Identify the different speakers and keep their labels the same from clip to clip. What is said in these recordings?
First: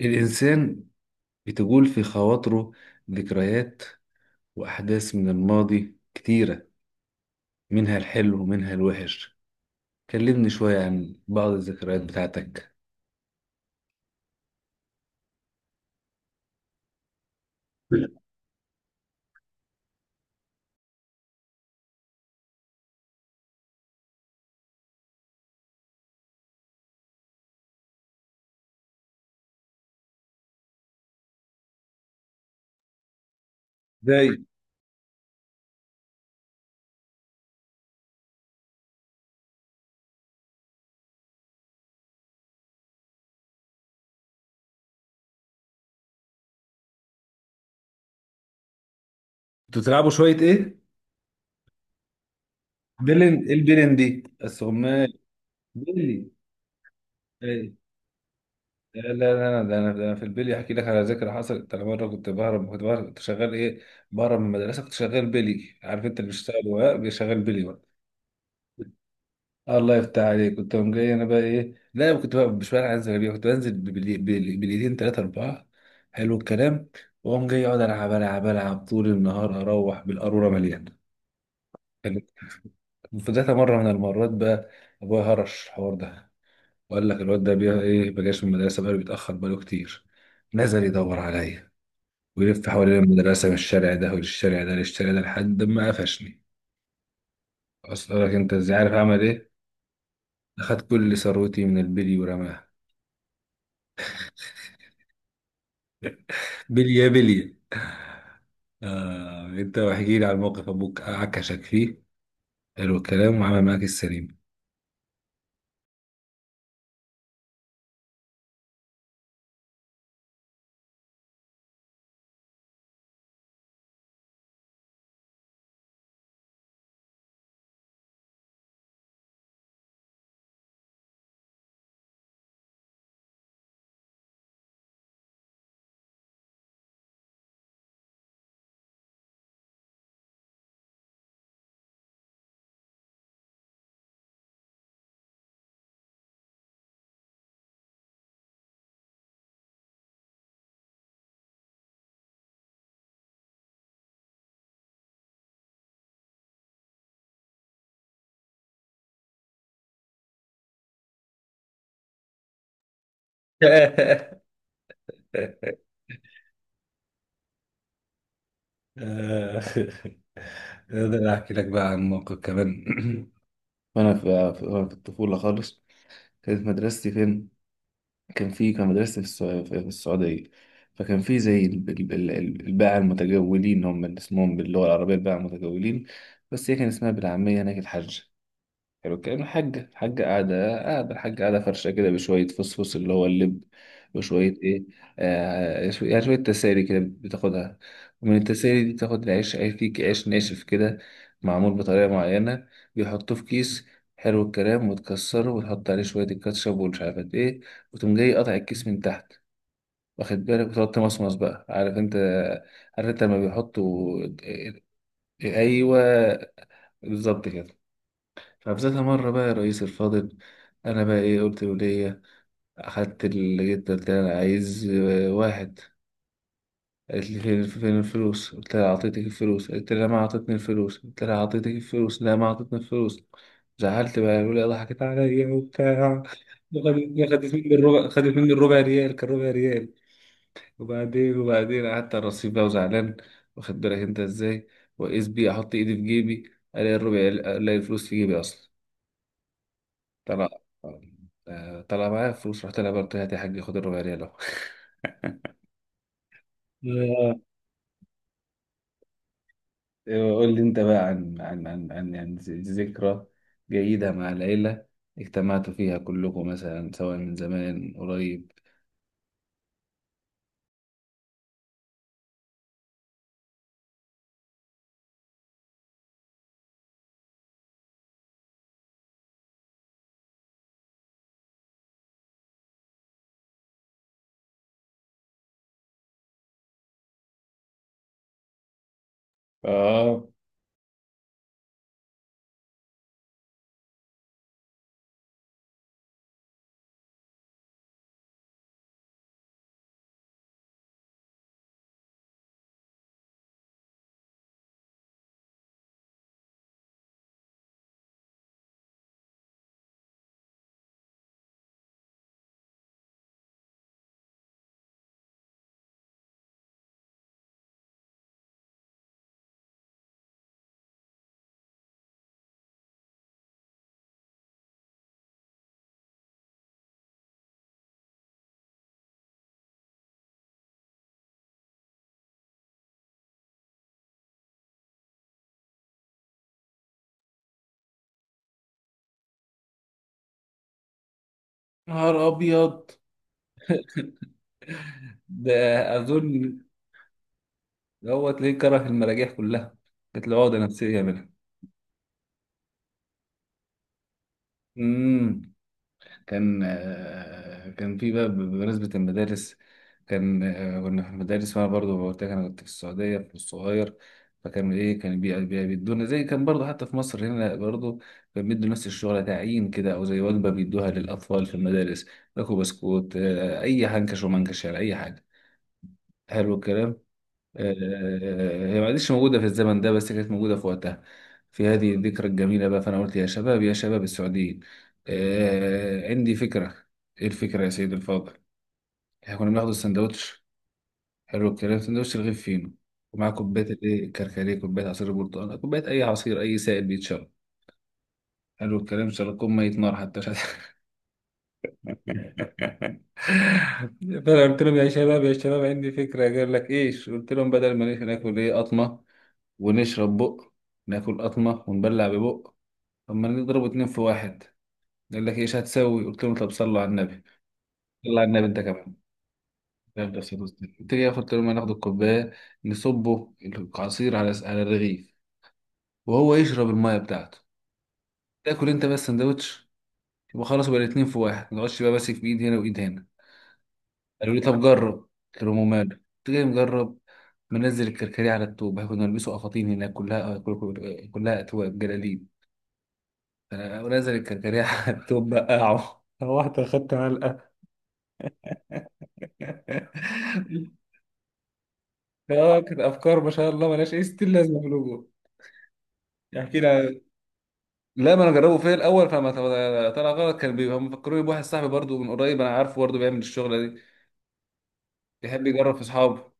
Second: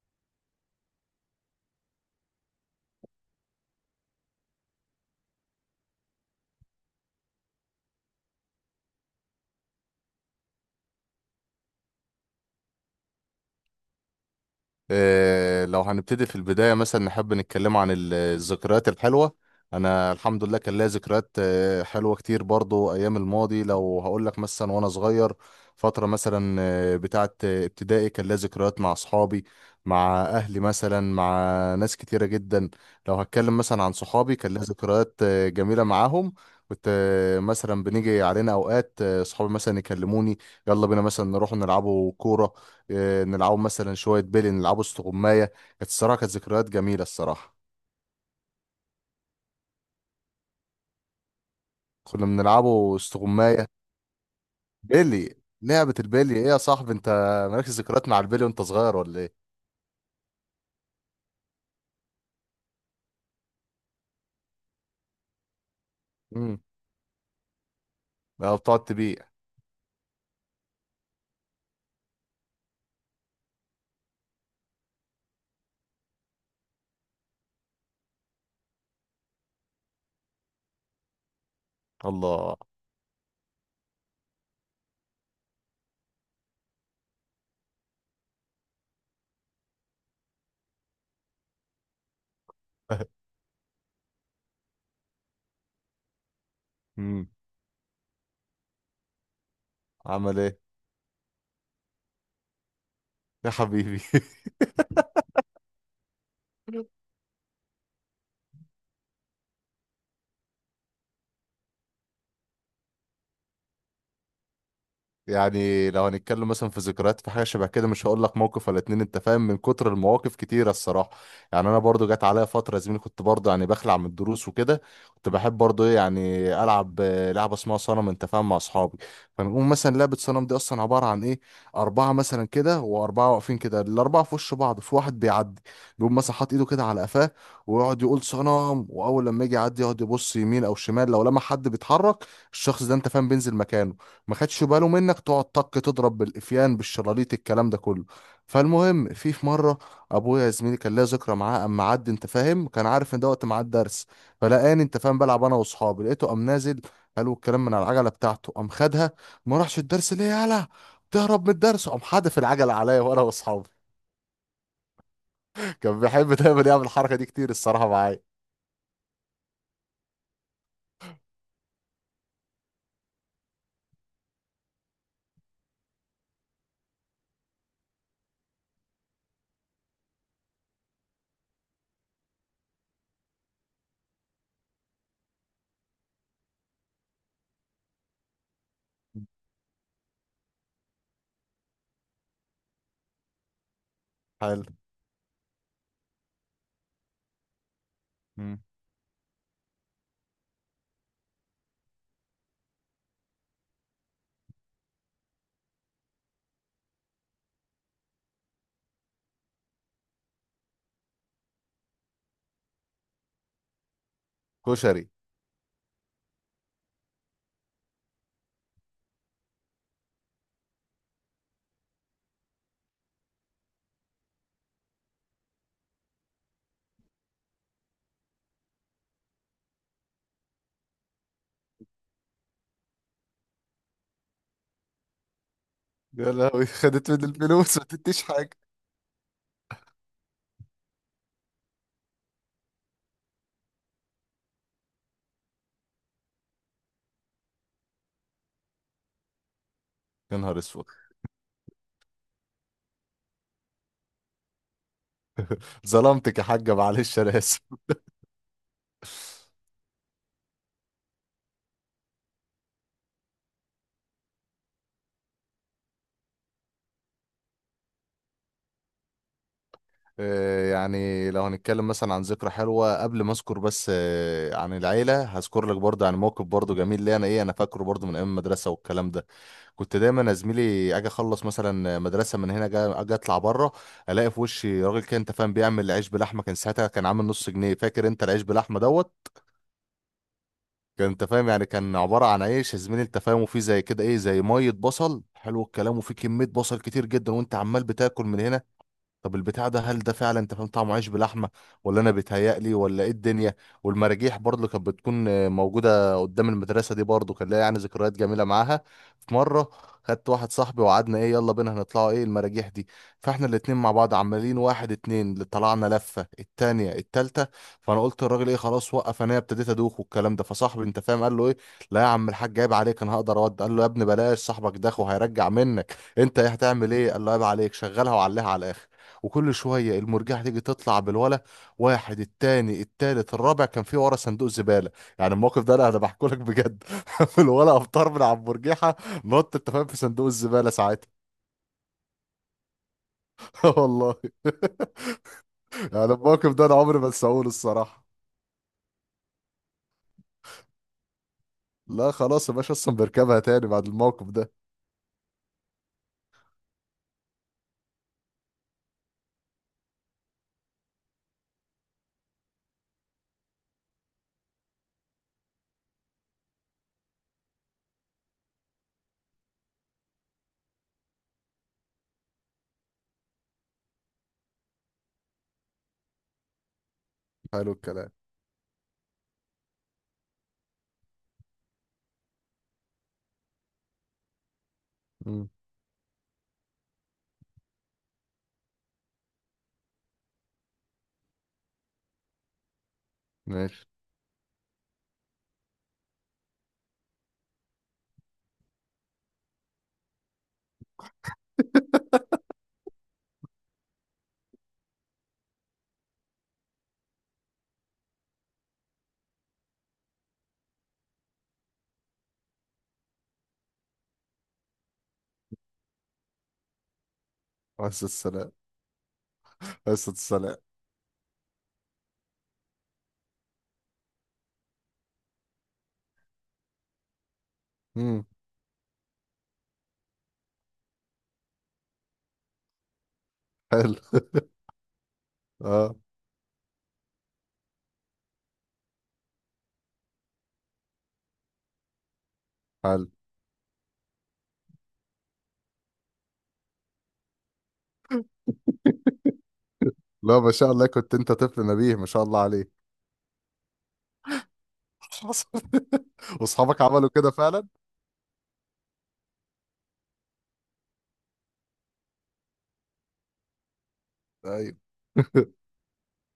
Speaker 1: الإنسان بتجول في خواطره ذكريات وأحداث من الماضي كتيرة، منها الحلو ومنها الوحش. كلمني شوية عن بعض الذكريات بتاعتك.
Speaker 2: لو هنبتدي في البداية مثلا نحب نتكلم عن الذكريات الحلوة. أنا الحمد لله كان ليا ذكريات حلوة كتير برضو أيام الماضي. لو هقول لك مثلا وأنا صغير فترة مثلا بتاعة ابتدائي، كان ليا ذكريات مع أصحابي، مع أهلي مثلا، مع ناس كتيرة جدا. لو هتكلم مثلا عن
Speaker 1: زي
Speaker 2: صحابي كان ليا ذكريات جميلة معاهم. كنت مثلا بنيجي علينا أوقات صحابي مثلا يكلموني، يلا بينا مثلا نروح نلعبوا كورة، نلعبوا مثلا شوية بيلي، نلعبوا استغماية. كانت الصراحة كانت ذكريات جميلة الصراحة.
Speaker 1: كنتوا بتلعبوا شوية إيه؟
Speaker 2: كنا بنلعبوا
Speaker 1: بلن، إيه
Speaker 2: استغماية.
Speaker 1: البلن دي؟ السغمال
Speaker 2: بيلي. لعبة
Speaker 1: بلي
Speaker 2: البيلي ايه يا صاحبي انت؟ مالكش
Speaker 1: إيه؟
Speaker 2: ذكريات مع البيلي وانت صغير
Speaker 1: لا لا
Speaker 2: ولا ايه؟
Speaker 1: لا ده انا في البلي احكي لك على ذكرى حصلت. انا مره كنت بهرب كنت شغال ايه، بهرب من المدرسه. كنت شغال بلي، عارف انت اللي
Speaker 2: امم.
Speaker 1: بيشتغل ورق، بيشغل بلي ورق.
Speaker 2: بتقعد تبيع.
Speaker 1: الله يفتح عليك. كنت قوم جاي انا بقى ايه، لا أنا كنت بقى مش بقى انزل بيها، كنت بنزل بالايدين ثلاثة أربعة. حلو الكلام. واقوم جاي اقعد العب طول النهار، اروح بالقارورة مليانة كانت.
Speaker 2: الله.
Speaker 1: في ذات مرة من المرات بقى، ابويا هرش الحوار ده وقال لك الواد ده بيها ايه، ما جاش من المدرسة، بقاله بيتأخر بقاله كتير. نزل يدور عليا ويلف حوالين المدرسة من الشارع ده والشارع ده للشارع ده لحد ما قفشني.
Speaker 2: امم.
Speaker 1: أصل لك أنت إزاي عارف أعمل إيه؟
Speaker 2: عمل ايه؟
Speaker 1: أخد كل ثروتي من البلي ورماها.
Speaker 2: يا حبيبي.
Speaker 1: بلية بلية. آه، انت احكي لي عن موقف ابوك عكشك فيه، حلو الكلام، وعمل معاك السليم.
Speaker 2: يعني لو هنتكلم مثلا في ذكريات في حاجه شبه كده، مش هقول لك موقف ولا اتنين انت فاهم، من كتر المواقف كتيره الصراحه. يعني انا برضو جت عليا فتره يا زميلي، كنت برضو يعني بخلع من الدروس وكده. كنت بحب برضو ايه يعني العب لعبه اسمها صنم انت فاهم مع اصحابي. فنقوم مثلا لعبه صنم دي اصلا عباره عن ايه؟ اربعه مثلا كده واربعه واقفين كده، الاربعه في وش بعض، في واحد بيعدي، بيقوم مثلا حاطط ايده كده على قفاه ويقعد يقول صنم. واول لما يجي يعدي يقعد يبص يمين او شمال. لو لما حد بيتحرك الشخص ده انت فاهم بينزل مكانه. ما خدش باله منك تقعد طق تضرب بالإفيان بالشراليط الكلام ده كله. فالمهم في مرة أبويا يا زميلي كان ليا ذكرى معاه. أما عدى أنت فاهم كان عارف إن ده وقت ميعاد درس، فلقاني أنت فاهم بلعب أنا وأصحابي. لقيته قام نازل، قالوا الكلام من على العجلة بتاعته، قام خدها. ما راحش الدرس ليه يالا تهرب من الدرس. قام حادف العجلة عليا وأنا وأصحابي. كان بيحب دايما يعمل الحركة دي كتير الصراحة معايا.
Speaker 1: آه، اقدر احكي لك بقى عن موقف كمان. وانا في وأنا في الطفوله خالص. كانت مدرستي فين؟ كان في، كان مدرستي في في السعوديه. فكان في زي الباعة المتجولين، هم اللي اسمهم باللغه العربيه الباعة المتجولين، بس هي كان اسمها بالعاميه هناك الحاجه. حلو الكلام. الحاجة قاعدة فرشة كده، بشوية فصفص اللي هو اللب، وشوية
Speaker 2: حلو.
Speaker 1: إيه، يعني شوية تسالي كده بتاخدها. ومن
Speaker 2: مم.
Speaker 1: التسالي دي بتاخد العيش، عيش فيه، عيش ناشف كده معمول بطريقة معينة، بيحطوه في كيس. حلو الكلام. وتكسره وتحط عليه شوية الكاتشب ومش عارف قد إيه، وتقوم جاي قاطع الكيس من تحت، واخد بالك، وتقعد تمصمص بقى. عارف أنت، عارف أنت لما بيحطوا؟
Speaker 2: كشري.
Speaker 1: أيوه، بالظبط كده. فبذات مرة بقى يا رئيس الفاضل، أنا بقى إيه، قلت ولية أخدت اللي جيت، قلت لها أنا عايز واحد. قالت لي فين، فين الفلوس؟ قلت لها أعطيتك الفلوس، قلت لها ما أعطتني الفلوس، قلت لها أعطيتك الفلوس، لا ما أعطتني الفلوس. زعلت بقى الولية ضحكت عليا وبتاع،
Speaker 2: يا لهوي خدت من
Speaker 1: خدت مني
Speaker 2: الفلوس ما
Speaker 1: الربع،
Speaker 2: تديش
Speaker 1: خدت
Speaker 2: حاجة.
Speaker 1: مني الربع ريال، كان ربع ريال. وبعدين قعدت على الرصيف بقى وزعلان، واخد بالك أنت إزاي، وقيس بيه أحط إيدي في جيبي ألاقي الربع، ألاقي الفلوس في جيبي أصلا.
Speaker 2: يا نهار
Speaker 1: طلع،
Speaker 2: اسود.
Speaker 1: طلع معايا فلوس. رحت لها برضه، هات يا حاج، خد الربع ريال اهو.
Speaker 2: ظلمتك يا حاجة، معلش انا اسف.
Speaker 1: قول لي انت بقى عن عن يعني ذكرى جيدة مع العيلة، اجتمعتوا فيها كلكم مثلا سواء من زمان قريب.
Speaker 2: يعني لو هنتكلم مثلا عن ذكرى حلوة، قبل ما اذكر بس عن العيلة هذكر لك برضه عن موقف برضه جميل ليا انا ايه، انا فاكره برضه من ايام المدرسة والكلام ده. كنت دايما يا زميلي اجي اخلص مثلا مدرسة من هنا، اجي اطلع بره، الاقي في وشي راجل كده انت فاهم بيعمل عيش بلحمة. كان ساعتها كان عامل نص جنيه فاكر انت، العيش بلحمة دوت.
Speaker 1: اه،
Speaker 2: كان انت فاهم يعني كان عبارة عن عيش يا زميلي انت فاهم، وفيه زي كده ايه زي مية بصل، حلو الكلام، وفيه كمية بصل كتير جدا، وانت عمال بتاكل من هنا. طب البتاع ده، هل ده فعلا انت فاهم طعمه عيش بلحمه، ولا انا بيتهيألي ولا ايه الدنيا؟ والمراجيح برضه اللي كانت بتكون موجوده قدام المدرسه دي، برضه كان ليا يعني ذكريات جميله معاها. في مره خدت واحد صاحبي وقعدنا ايه، يلا بينا هنطلعوا ايه المراجيح دي. فاحنا الاتنين مع بعض عمالين واحد اتنين، اللي طلعنا لفه التانيه التالته. فانا قلت للراجل ايه خلاص وقف، انا ابتديت ادوخ والكلام ده. فصاحبي انت فاهم قال له ايه: لا يا عم الحاج عيب عليك انا هقدر اود. قال له يا ابني بلاش صاحبك داخ وهيرجع منك، انت ايه هتعمل ايه؟ قال له عيب عليك شغلها وعليها على الاخر. وكل شويه المرجحه تيجي تطلع بالولا، واحد التاني التالت الرابع كان في ورا صندوق زباله. يعني الموقف ده انا بحكي لك بجد، في الولا افطار من على المرجحه، نط انت فاهم في صندوق الزباله ساعتها.
Speaker 1: نهار ابيض
Speaker 2: والله.
Speaker 1: ده.
Speaker 2: يعني
Speaker 1: اظن
Speaker 2: الموقف ده انا عمري ما انساهوش الصراحه.
Speaker 1: دوت ليه كره المراجيح كلها، كانت له عقدة نفسية منها.
Speaker 2: لا خلاص يا باشا اصلا بيركبها تاني بعد الموقف ده.
Speaker 1: امم كان كان في بقى بمناسبة المدارس، كان كنا في المدارس، وأنا برضو قلت لك أنا كنت في السعودية في الصغير. فكان إيه، كان بيدونا زي، كان برضو حتى في مصر هنا برضو كان بيدوا نفس الشغل، تعيين كده أو زي وجبة بيدوها للأطفال في المدارس، ياكلوا بسكوت أي حنكش ومنكش يعني أي حاجة. حلو الكلام.
Speaker 2: حلو الكلام.
Speaker 1: هي ما عادش موجودة في الزمن ده، بس كانت موجودة في وقتها. في هذه الذكرى الجميلة بقى، فأنا قلت يا شباب، يا شباب السعوديين،
Speaker 2: مم.
Speaker 1: عندي فكرة. إيه الفكرة يا سيدي الفاضل؟ إحنا كنا بناخد السندوتش، حلو الكلام، سندوتش رغيف فينو ومعاه كوباية
Speaker 2: ماشي.
Speaker 1: الإيه، الكركديه، كوباية عصير البرتقال، كوباية أي عصير، أي سائل بيتشرب. حلو الكلام. شرب كوب مية نار حتى مش عارف. فانا قلت لهم يا شباب، يا شباب عندي فكره. قال لك ايش؟ قلت لهم بدل ما ناكل ايه قطمه ونشرب بق، ناكل قطمه ونبلع ببق، طب ما نضرب اتنين في واحد. قال لك ايش هتسوي؟ قلت لهم طب صلوا على النبي.
Speaker 2: بس
Speaker 1: صلوا على النبي
Speaker 2: السلام.
Speaker 1: انت كمان.
Speaker 2: بس
Speaker 1: يلا صلوا على
Speaker 2: السلام.
Speaker 1: النبي. قلت لي، قلت لهم هناخد الكوبايه، نصبه العصير على على الرغيف، وهو يشرب الميه بتاعته،
Speaker 2: مم.
Speaker 1: تاكل انت بس سندوتش، يبقى خلاص بقى الاتنين في واحد، ما تقعدش بقى ماسك بايد هنا وايد هنا.
Speaker 2: حلو.
Speaker 1: قالوا لي طب جرب، قلت لهم ماله،
Speaker 2: اه.
Speaker 1: قلت جاي مجرب. منزل الكركديه على التوب، كنا نلبسه قفاطين هناك، كلها أتواب جلاليب.
Speaker 2: حلو.
Speaker 1: ونزل الكركديه على التوب بقعه، روحت أخدت علقة.
Speaker 2: لا ما شاء الله كنت انت طفل نبيه ما شاء الله
Speaker 1: اه،
Speaker 2: عليك.
Speaker 1: كانت أفكار ما شاء الله ملهاش أي ستين لازمة في الوجود.
Speaker 2: حصل.
Speaker 1: يحكي لي
Speaker 2: واصحابك
Speaker 1: عن-
Speaker 2: عملوا كده فعلا؟
Speaker 1: لا، ما انا جربه فيا الاول فما طلع غلط. كان بيبقى مفكروني بواحد صاحبي برضو من قريب، انا عارفه برضو بيعمل الشغله دي،
Speaker 2: ايوه.
Speaker 1: بيحب يجرب في اصحابه.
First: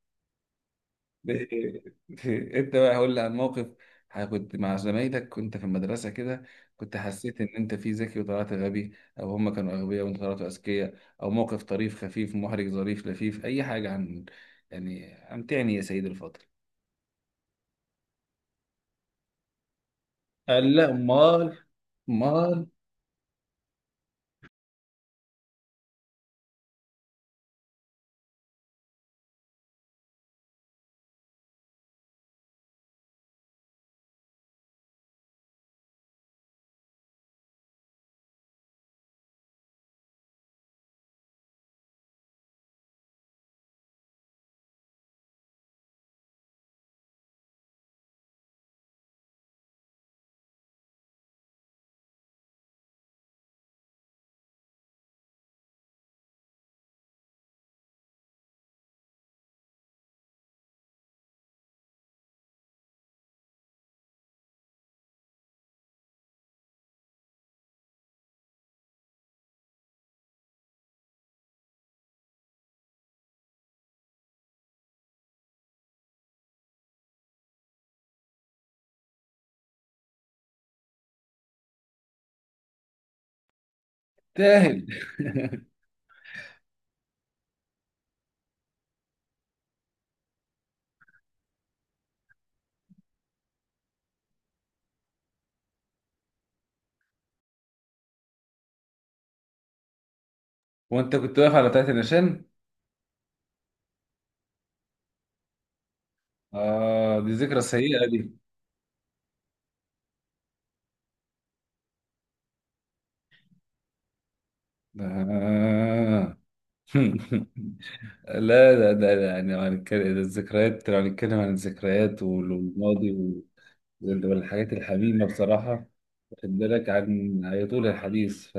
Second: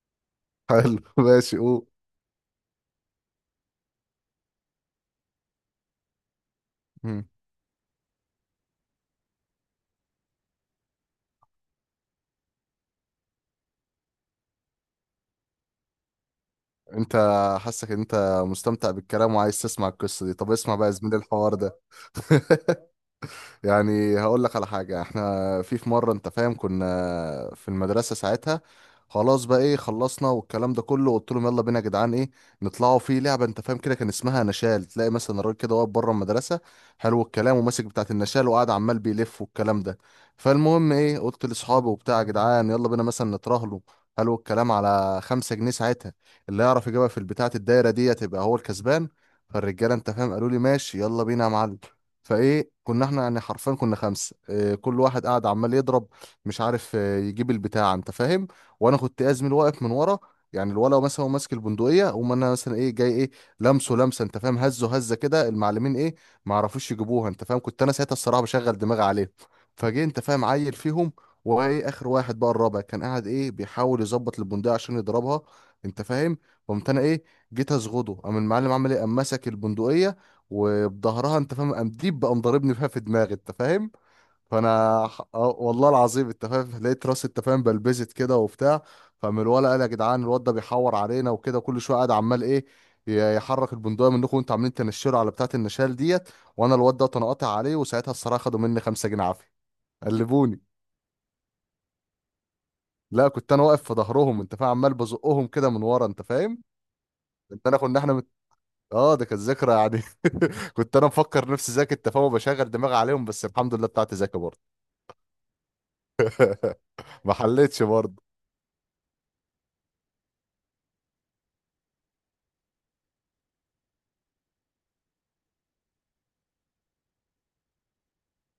Speaker 2: حلو
Speaker 1: ب-
Speaker 2: ماشي قول.
Speaker 1: انت بقى هقول لي عن موقف، كنت مع زمايلك كنت في المدرسه كده، كنت
Speaker 2: مم.
Speaker 1: حسيت ان انت فيه ذكي وطلعت غبي، او هم كانوا اغبياء وانت طلعتوا اذكياء، او موقف طريف خفيف محرج ظريف لفيف، اي حاجه عن، يعني امتعني يا سيدي الفاضل.
Speaker 2: انت حاسك ان انت مستمتع بالكلام وعايز تسمع القصه دي، طب اسمع
Speaker 1: قال
Speaker 2: بقى
Speaker 1: لا،
Speaker 2: يا زميلي الحوار
Speaker 1: امال،
Speaker 2: ده.
Speaker 1: امال.
Speaker 2: يعني هقول لك على حاجة، احنا في مرة انت فاهم كنا في المدرسة ساعتها، خلاص بقى ايه خلصنا والكلام ده كله. قلت لهم يلا بينا يا جدعان ايه نطلعوا في لعبة انت فاهم كده كان اسمها نشال. تلاقي مثلا الراجل كده واقف بره المدرسة حلو الكلام، وماسك بتاعة النشال وقاعد عمال بيلف والكلام ده. فالمهم ايه قلت لاصحابي وبتاع: يا جدعان يلا بينا مثلا نترهلوا حلو الكلام على 5 جنيه ساعتها. اللي يعرف يجيبها في البتاعة الدايرة دي تبقى هو الكسبان. فالرجالة انت فاهم قالوا لي ماشي يلا بينا يا معلم. فايه كنا احنا يعني حرفيا كنا خمسه، اه كل واحد قاعد عمال يضرب، مش عارف اه يجيب البتاع انت فاهم. وانا كنت ازمل واقف من ورا، يعني الولا مثلا هو ماسك البندقيه وما انا مثلا ايه جاي ايه لمسه لمسه انت فاهم، هزه هزه كده. المعلمين ايه ما عرفوش يجيبوها انت فاهم. كنت انا ساعتها الصراحه بشغل دماغي عليهم. فجه انت فاهم عيل فيهم، وايه اخر واحد بقى الرابع كان قاعد ايه بيحاول يظبط البندقيه عشان يضربها انت فاهم. قمت انا ايه جيت اصغده، قام المعلم عمل ايه؟ قام مسك البندقيه، وبظهرها انت فاهم قام ديب بقى مضاربني فيها في دماغي انت فاهم.
Speaker 1: تاهل.
Speaker 2: فانا اه والله العظيم انت فاهم لقيت راسي انت فاهم بلبزت كده وبتاع. فمن الولا قال يا جدعان الواد ده بيحور علينا وكده كل شويه قاعد عمال ايه يحرك البندقيه منكم وانتوا عاملين تنشروا على بتاعه النشال ديت. وانا الواد ده تنقطع عليه، وساعتها الصراحه خدوا مني 5 جنيه عافيه. قلبوني.
Speaker 1: وانت كنت واقف على بتاعه النشان؟
Speaker 2: لا كنت انا واقف في ظهرهم انت فاهم عمال بزقهم كده من ورا انت فاهم.
Speaker 1: اه، دي ذكرى
Speaker 2: انت انا كنا
Speaker 1: سيئه
Speaker 2: احنا
Speaker 1: دي.
Speaker 2: اه، ده كانت ذاكرة يعني. كنت انا مفكر نفسي ذكي انت فاهم بشغل دماغي عليهم، بس الحمد لله بتاعتي ذكي برضه.
Speaker 1: آه.
Speaker 2: ما حليتش برضه.
Speaker 1: لا لا، ده يعني لو هنتكلم، ده الذكريات لو هنتكلم عن الذكريات والماضي والحاجات الحميمة بصراحة، واخد بالك، عن يطول الحديث ف...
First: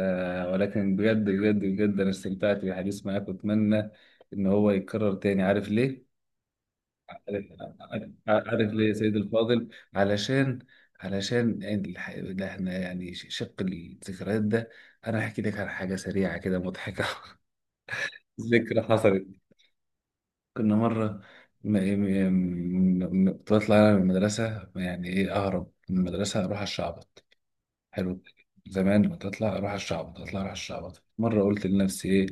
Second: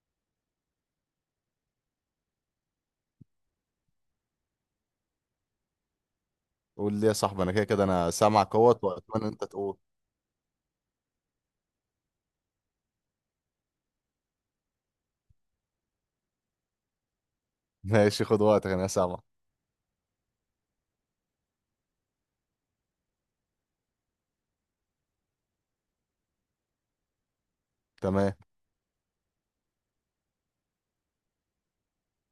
Speaker 1: ولكن بجد بجد بجد أنا استمتعت بالحديث معاك، وأتمنى إن هو يتكرر تاني. عارف ليه؟
Speaker 2: قول لي يا صاحبي، انا كده كده انا
Speaker 1: عارف,
Speaker 2: سامعك
Speaker 1: عارف
Speaker 2: اهوت
Speaker 1: ليه يا سيد
Speaker 2: واتمنى انت
Speaker 1: الفاضل؟
Speaker 2: تقول.
Speaker 1: علشان، علشان يعني الح... ده احنا يعني شق الذكريات ده، أنا هحكي لك عن حاجة سريعة كده مضحكة.
Speaker 2: ماشي خد وقتك
Speaker 1: ذكرى
Speaker 2: انا سامعك.
Speaker 1: حصلت. كنا مرة م... م... م... كنت بطلع أنا من المدرسة، يعني إيه، أهرب من المدرسة أروح على الشعب. حلو،
Speaker 2: تمام.
Speaker 1: زمان كنت اطلع اروح الشعبط، اطلع اروح الشعبط. مره قلت لنفسي ايه،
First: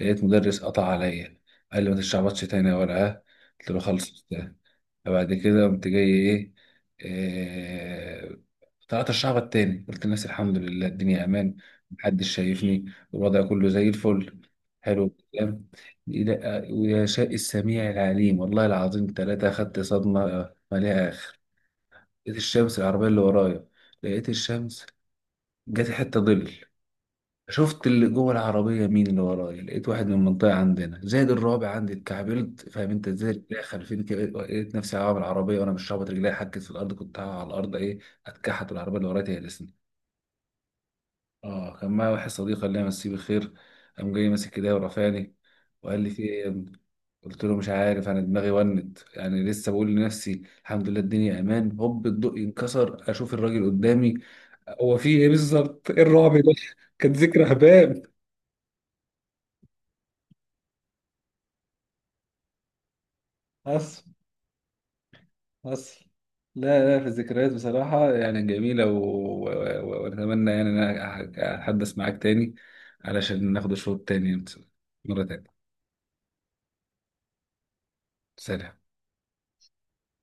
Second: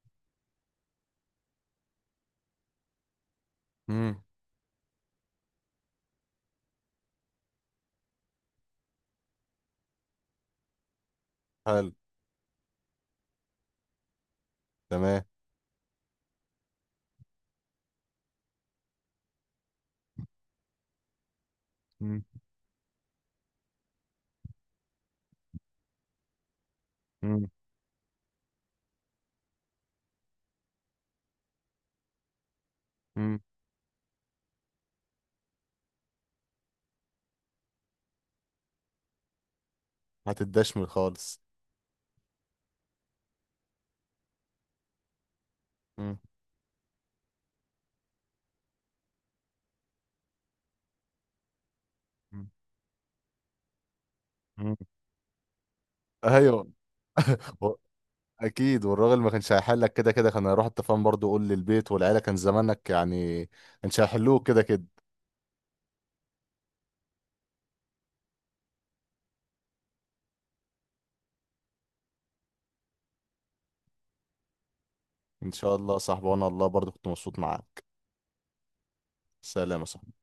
Speaker 1: لقيت مدرس قطع عليا. قال لي ما تشعبطش تاني يا ورقه. قلت له خلص يا
Speaker 2: امم.
Speaker 1: أستاذ. فبعد كده قمت جاي ايه، إيه، طلعت الشعبط تاني. قلت لنفسي الحمد لله الدنيا امان،
Speaker 2: حلو.
Speaker 1: محدش شايفني، الوضع كله زي الفل. حلو
Speaker 2: تمام.
Speaker 1: الكلام. لا، ويا شاء السميع العليم، والله العظيم ثلاثة أخدت صدمة مليئة آخر.
Speaker 2: امم.
Speaker 1: لقيت الشمس العربية اللي ورايا، لقيت الشمس جت حته ظل،
Speaker 2: امم.
Speaker 1: شفت اللي جوه العربيه مين اللي ورايا، لقيت واحد من المنطقه عندنا زائد الرابع عندي، اتكعبلت فاهم انت ازاي،
Speaker 2: امم.
Speaker 1: رجلي خلفين كده، لقيت نفسي هقع من العربيه وانا مش رابط، رجلي حكت في الارض، كنت هقع على الارض ايه، اتكحت العربيه اللي ورايا هي.
Speaker 2: هتدشمل خالص.
Speaker 1: اه، كان معايا واحد صديق الله يمسيه بالخير، قام جاي ماسك ايديا ورفعني وقال لي
Speaker 2: امم.
Speaker 1: في ايه يا ابني؟ قلت له مش عارف انا دماغي ونت، يعني لسه بقول لنفسي الحمد لله الدنيا امان، هوب الضوء
Speaker 2: امم.
Speaker 1: ينكسر اشوف الراجل قدامي،
Speaker 2: امم.
Speaker 1: هو في ايه بالظبط، ايه الرعب ده.
Speaker 2: ايوه.
Speaker 1: كانت ذكرى
Speaker 2: و-
Speaker 1: هباب.
Speaker 2: اكيد، والراجل ما كانش هيحلك كده كده، كان هيروح التفاهم برضه يقول للبيت والعيله كان زمانك يعني.
Speaker 1: حصل،
Speaker 2: كانش هيحلوك كده كده.
Speaker 1: حصل. لا لا، في الذكريات بصراحة يعني جميلة و- وأتمنى يعني إن أنا أتحدث معاك تاني، علشان ناخد الشوط التاني مرة
Speaker 2: ان
Speaker 1: تانية.
Speaker 2: شاء الله يا صاحبي وانا الله برضه كنت مبسوط معاك.
Speaker 1: سلام.
Speaker 2: سلام يا صاحبي.